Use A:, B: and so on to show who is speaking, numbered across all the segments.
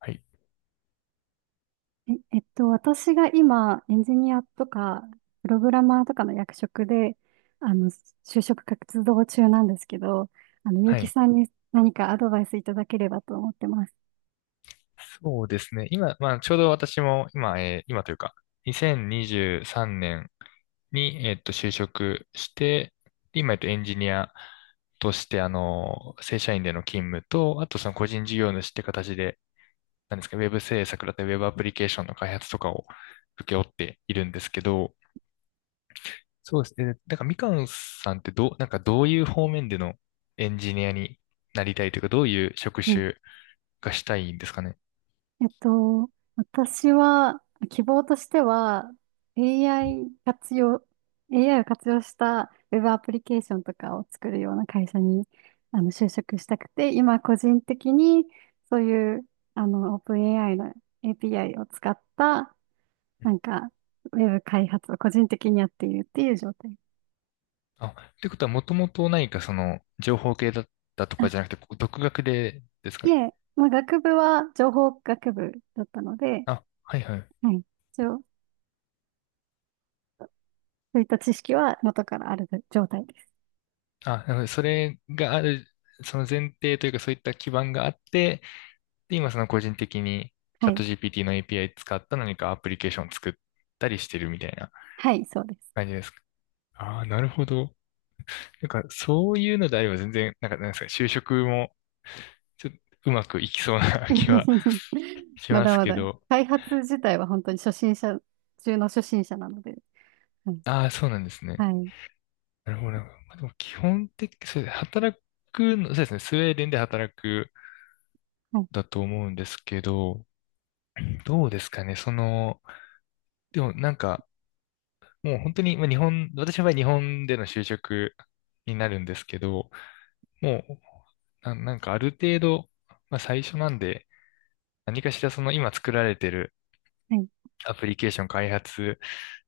A: はい。
B: 私が今、エンジニアとか、プログラマーとかの役職で、あの、就職活動中なんですけど、
A: は
B: 結城
A: い。
B: さんに何かアドバイスいただければと思ってます。
A: そうですね。今、まあ、ちょうど私も、今、今というか、2023年にじゅうさんねんに、就職して、で今、エンジニアとして、正社員での勤務と、あと、その個人事業主って形で、なんですか、ウェブ制作だったり、ウェブアプリケーションの開発とかを請け負っているんですけど、そうですね。なんか、みかんさんってどう、なんか、どういう方面でのエンジニアになりたいというか、どういう職種がしたいんですかね。
B: えっと、私は、希望としては、AI 活用、AI を活用したウェブアプリケーションとかを作るような会社に、就職したくて、今個人的に、そういう、オープン AI の API を使った、なんか、ウェブ開発を個人的にやっているっていう状態。
A: あ、ってことは、もともと何かその、情報系だったとか
B: あ、
A: じゃなくて、こう独学でですか
B: い
A: ね。
B: え、まあ、学部は情報学部だったので、
A: あ、はいはい。
B: はい。一応、そういった知識は元からある状態です。
A: あ、なるほどそれがある、その前提というか、そういった基盤があって、で、今その個人的に、チ
B: は
A: ャッ
B: い。
A: ト GPT の API 使った何かアプリケーションを作ったりしてるみたいな
B: はい、そうです。
A: 感じですか。ああ、なるほど。なんか、そういうのであれば全然、なんか、なんですか、就職も、ちょっとうまくいきそうな 気は し
B: ま
A: ま
B: だ
A: す
B: ま
A: け
B: だ。
A: ど、
B: 開発自体は本当に初心者中の初心者なので。はい。
A: ああ、そうなんですね。
B: はい。
A: なるほど、なるほど。まあ、でも基本的、そうですね働くの、そうですね、スウェーデンで働く
B: はい。
A: だと思うんですけど、どうですかね、その、でもなんか、もう本当に、まあ、私の場合日本での就職になるんですけど、もう、なんかある程度、まあ、最初なんで、何かしらその今作られてる
B: はい。
A: アプリケーション開発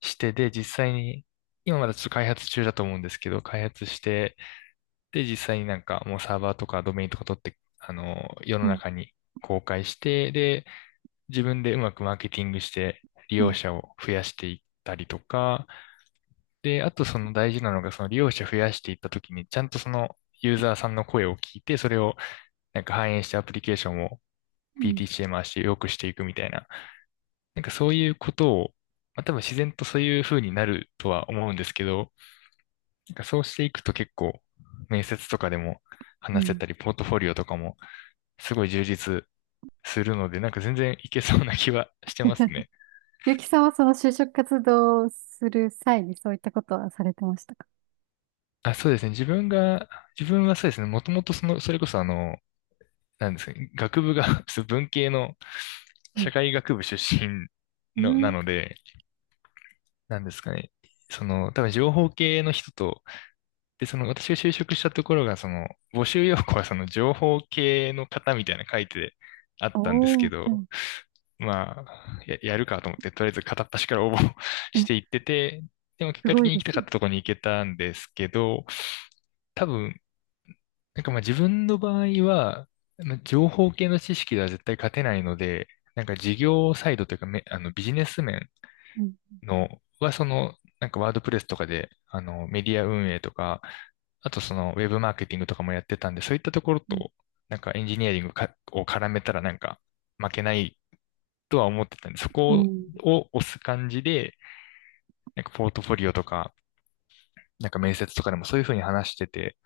A: してで、実際に、今まだちょっと開発中だと思うんですけど、開発して、で、実際になんかもうサーバーとかドメインとか取って、世の
B: うん。
A: 中に公開して、で、自分でうまくマーケティングして利
B: う
A: 用
B: ん。
A: 者を増やしていったりとか、で、あとその大事なのがその利用者増やしていったときにちゃんとそのユーザーさんの声を聞いて、それをなんか反映してアプリケーションを
B: うん。
A: PTC m 回して良くしていくみたいな、なんかそういうことを、まあ、多分自然とそういう風になるとは思うんですけど、なんかそうしていくと結構面接とかでも
B: う
A: 話せ
B: ん。
A: たり、ポートフォリオとかもすごい充実するので、なんか全然いけそうな気はしてます ね。
B: ゆきさんはその就職活動をする際にそういったことはされてましたか。
A: あ、そうですね。自分はそうですね。もともとその、それこそなんですかね。学部が そう文系の
B: は
A: 社
B: い。
A: 会学部出身
B: う
A: の、な
B: ん。
A: ので、なんですかね。その、多分情報系の人と、で、その私が就職したところが、その、募集要項はその情報系の方みたいなの書いてあったんです
B: お
A: け
B: ー、は
A: ど、
B: い。
A: まあ、やるかと思って、とりあえず片っ端から応募 していっ
B: え、
A: てて、でも結
B: す
A: 果
B: ご
A: 的
B: い
A: に
B: で
A: 行きた
B: す
A: か
B: ね。
A: ったところに行けたんですけど、多分、なんかまあ自分の場合は、まあ情報系の知識では絶対勝てないので、なんか事業サイドというかめ、ビジネス面
B: うん。
A: のは、その、なんかワードプレスとかで、メディア運営とか、あとそのウェブマーケティングとかもやってたんで、そういったところ
B: うん。
A: と、なんかエンジニアリングかを絡めたらなんか負けないとは思ってたんで、そ
B: う
A: こ
B: ん。
A: を押す感じで、なんかポートフォリオとか、なんか面接とかでもそういうふうに話してて、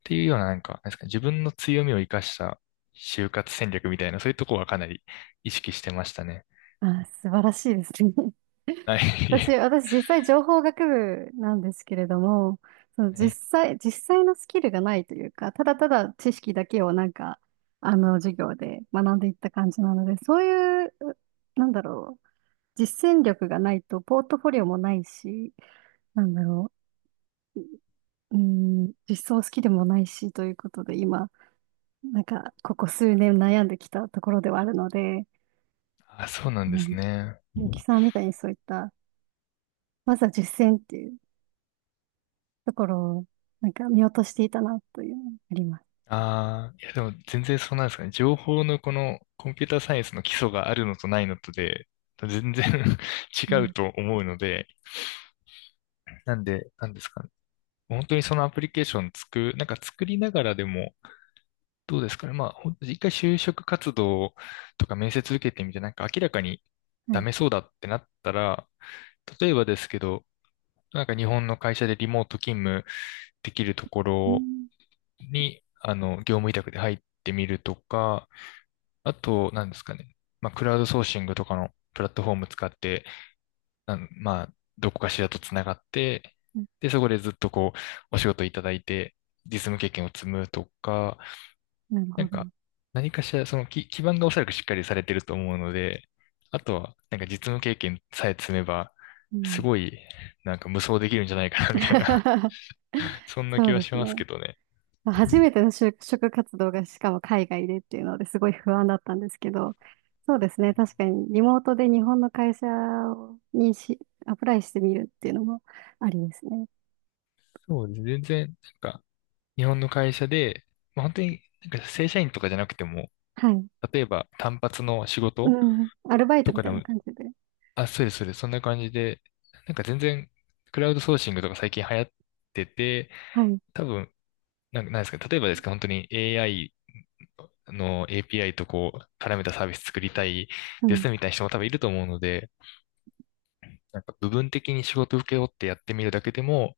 A: っていうようななんか、なんですかね、自分の強みを生かした就活戦略みたいな、そういうとこはかなり意識してましたね。
B: あー、素晴らしいですね。
A: は
B: 私、
A: い。
B: 私実際情報学部なんですけれども、
A: はい
B: 実際のスキルがないというか、ただただ知識だけを授業で学んでいった感じなので、そういう、なんだろう、実践力がないと、ポートフォリオもないし、なんだろう、うーん、実装スキルもないし、ということで、今、ここ数年悩んできたところではあるので、
A: あ、そうなん
B: う
A: です
B: ん、
A: ね。
B: ゆきさんみたいにそういった、まずは実践っていうところを、見落としていたな、というのがあります
A: ああ、いやでも全然そうなんですかね。情報のこのコンピューターサイエンスの基礎があるのとないのとで、全然 違う
B: ね。
A: と思うので、なんで、なんですかね。本当にそのアプリケーションなんか作りながらでも、どうですかね。まあ、一回就職活動とか面接受けてみて、なんか明らかに
B: は
A: ダ
B: い。
A: メそうだってなったら、例えばですけど、なんか日本の会社でリモート勤務できるとこ
B: う
A: ろ
B: ん。
A: に、業務委託で入ってみるとか、あと、なんですかね。まあ、クラウドソーシングとかのプラットフォーム使って、まあ、どこかしらとつながって、
B: な、
A: で、そこでずっとこう、お仕事いただいて、実務経験を積むとか、
B: なる
A: な
B: ほ
A: ん
B: ど。
A: か、何かしら、その基盤がおそらくしっかりされてると思うので、あとは、なんか実務経験さえ積めば、
B: う
A: す
B: ん。
A: ごい、なんか無双できるんじゃないかな、みたいな そんな
B: そ
A: 気
B: う
A: は
B: で
A: し
B: す
A: ます
B: ね。
A: けどね。
B: まあ初めての就職活動がしかも海外でっていうのですごい不安だったんですけど、そうですね。確かにリモートで日本の会社にし、アプライしてみるっていうのもありですね。
A: そうです。全然、なんか、日本の会社で、まあ、本当に、なんか正社員とかじゃなくても、
B: はい。
A: 例えば単発の仕
B: う
A: 事
B: ん。アルバイト
A: と
B: み
A: か
B: た
A: で
B: いな
A: も、
B: 感じで。
A: あ、そうです、そうです、そんな感じで、なんか全然、クラウドソーシングとか最近流行ってて、
B: はい。
A: 多分、なんか、なんですか、例えばですか、本当に AI の API とこう、絡めたサービス作りたい
B: う
A: で
B: ん。
A: すみたいな人も多分いると思うので、なんか部分的に仕事受け負ってやってみるだけでも、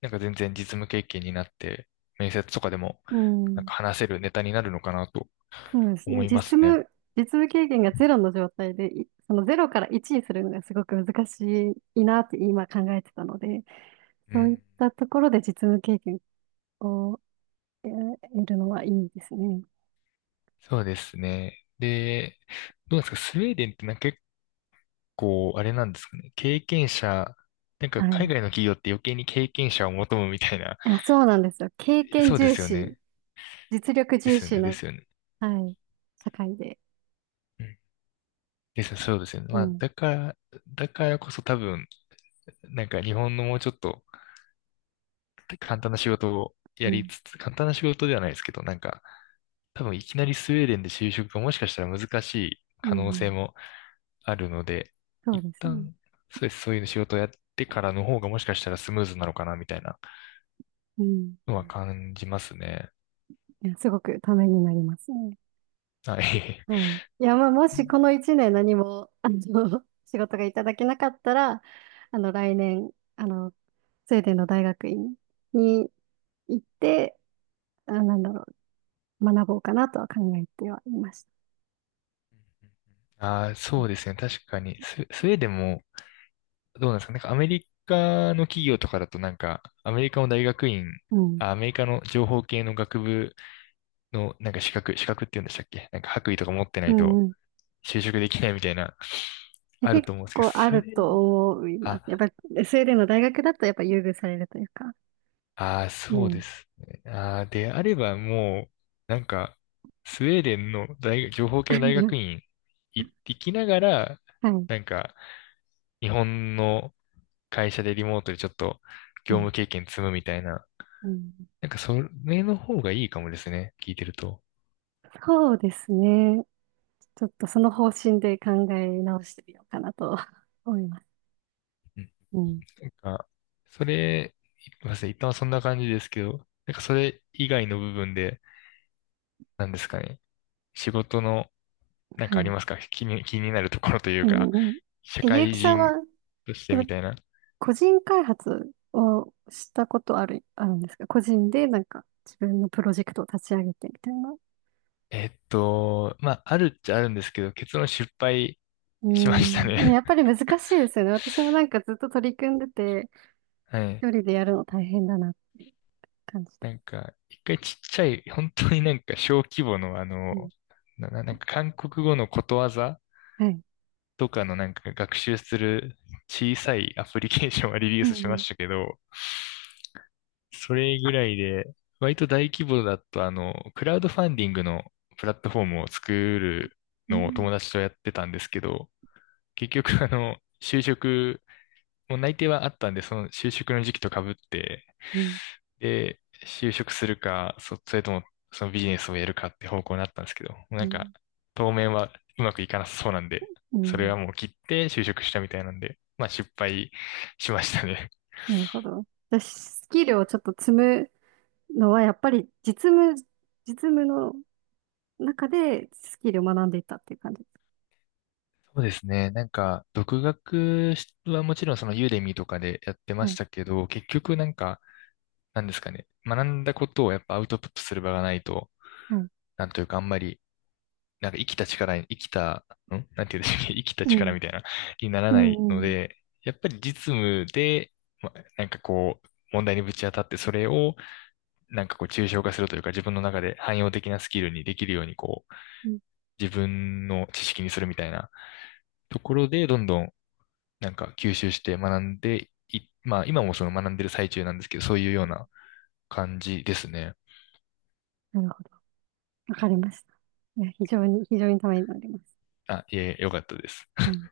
A: なんか全然実務経験になって、面接とかでも、
B: う
A: なん
B: ん。
A: か話せるネタになるのかなと
B: そうですね。
A: 思いますね。
B: 実務経験がゼロの状態で、いそのゼロから1にするのがすごく難しいなって今考えてたので、
A: う
B: そういっ
A: ん。
B: たところで実務経験を得るのはいいですね。
A: そうですね。で、どうですか、スウェーデンってなんか結構、あれなんですかね、経験者、なんか
B: は
A: 海
B: い。
A: 外の企業って余計に経験者を求むみたいな、
B: あ、そうなんですよ。経験
A: そうで
B: 重
A: すよ
B: 視、
A: ね。
B: 実力
A: で
B: 重
A: すよ
B: 視
A: ね、
B: な、
A: ですよね。
B: はい、社会で。
A: ですねそうですよね。
B: う
A: まあ、
B: ん、
A: だからこそ多分、なんか日本のもうちょっと簡単な仕事を
B: う
A: やり
B: ん、
A: つつ、簡単な仕事ではないですけど、なんか、多分いきなりスウェーデンで就職がもしかしたら難しい
B: う
A: 可能
B: ん、う
A: 性
B: ん。
A: もあるので、
B: そう
A: 一
B: ですね。
A: 旦、そうです、そういう仕事をやってからの方がもしかしたらスムーズなのかな、みたいな
B: うん。
A: のは感じますね。
B: いや、すごくためになりますね。
A: はい。
B: はい。いや、まあ、もしこの一年何も、仕事がいただけなかったら、来年、あの、スウェーデンの大学院に行って、あ、なんだろう、学ぼうかなとは考えてはいました。
A: ああ、そうですね。確かに。スウェーデンもどうなんですかなんかアメリカの企業とかだとなんか、アメリカの大学院、
B: うん。
A: あ、アメリカの情報系の学部のなんか資格、資格って言うんでしたっけなんか白衣とか持ってな
B: う
A: い
B: ん
A: と
B: うん。
A: 就職できないみたいな、
B: で
A: ある
B: 結
A: と思うんです
B: 構あ
A: けど、
B: る
A: それ、
B: と思います。やっ
A: あ、
B: ぱり、スウェーデンの大学だとやっぱ優遇されるというか。
A: あー、
B: う
A: そうで
B: ん。
A: すね。あー、であればもう、なんか、スウェーデンの大学、情報系の大 学院行ってきながら、
B: はい。
A: なんか、日本の会社でリモートでちょっと
B: は
A: 業
B: い。
A: 務経験積むみたいな、
B: うん。
A: なんかそれの方がいいかもですね。聞いてると。
B: そうですね。ちょっとその方針で考え直してみようかなと思います。
A: うん。
B: うん。
A: なんか、それ、ごめんなさい。一旦はそんな感じですけど、なんかそれ以外の部分で、なんですかね。仕事の、なん
B: は
A: かあり
B: い。
A: ますか気になるところという
B: う
A: か、
B: んうん。
A: 社
B: え、ゆう
A: 会
B: きさんは、
A: 人とし
B: そ
A: て
B: の
A: みたいな。
B: 個人開発をしたことある、あるんですか、個人でなんか自分のプロジェクトを立ち上げてみたいな。
A: まあ、あるっちゃあるんですけど、結論失敗
B: う
A: しました
B: ん。いや、や
A: ね。
B: っぱり 難しいですよね。私もなんかずっと取り組んでて、
A: はい。
B: 一人でやるの大変だなって感じて。
A: なんか、一回ちっちゃい、本当になんか小規模の
B: うん。
A: なんか韓国語のことわざ
B: はい。
A: とかのなんか学習する小さいアプリケーションは リリ
B: う
A: ースし
B: んう
A: ま
B: ん。
A: したけど、それぐらいで、割と大規模だと、クラウドファンディングのプラットフォームを作る
B: う
A: のを
B: ん。
A: 友達とやってたんですけど、結局、就職、もう内定はあったんで、その就職の時期とかぶって、で、就職するか、それともそのビジネスをやるかって方向になったんですけど、もう
B: う
A: なん
B: ん。
A: か、当面はうまくいかなさそうなんで、
B: う
A: それ
B: ん。
A: はもう切って就職したみたいなんで、まあ失敗しましたね。
B: なるほど。私、スキルをちょっと積むのは、やっぱり実務の中でスキルを学んでいったっていう感じです。
A: そうですね。なんか、独学はもちろんそのユーデミーとかでやってま
B: は
A: し
B: い。
A: たけど、結局なんか、なんですかね。学んだことをやっぱアウトプットする場がないと、
B: はい。
A: なんというかあんまりなんか生きた力に、生きた、んなんて言うんでしたっけ生きた
B: う
A: 力
B: ん。
A: みたいな、になら
B: う
A: ない
B: ん、
A: の
B: うん。
A: で、やっぱり実務で、ま、なんかこう、問題にぶち当たって、それを、なんかこう、抽象化するというか、自分の中で汎用的なスキルにできるように、こう、
B: うん。
A: 自分の知識にするみたいなところで、どんどん、なんか吸収して学んでい、まあ、今もその学んでる最中なんですけど、そういうような感じですね。
B: なるほど。わかりました。いや、非常にためになります。
A: あ、いえ、よかったです。
B: はい。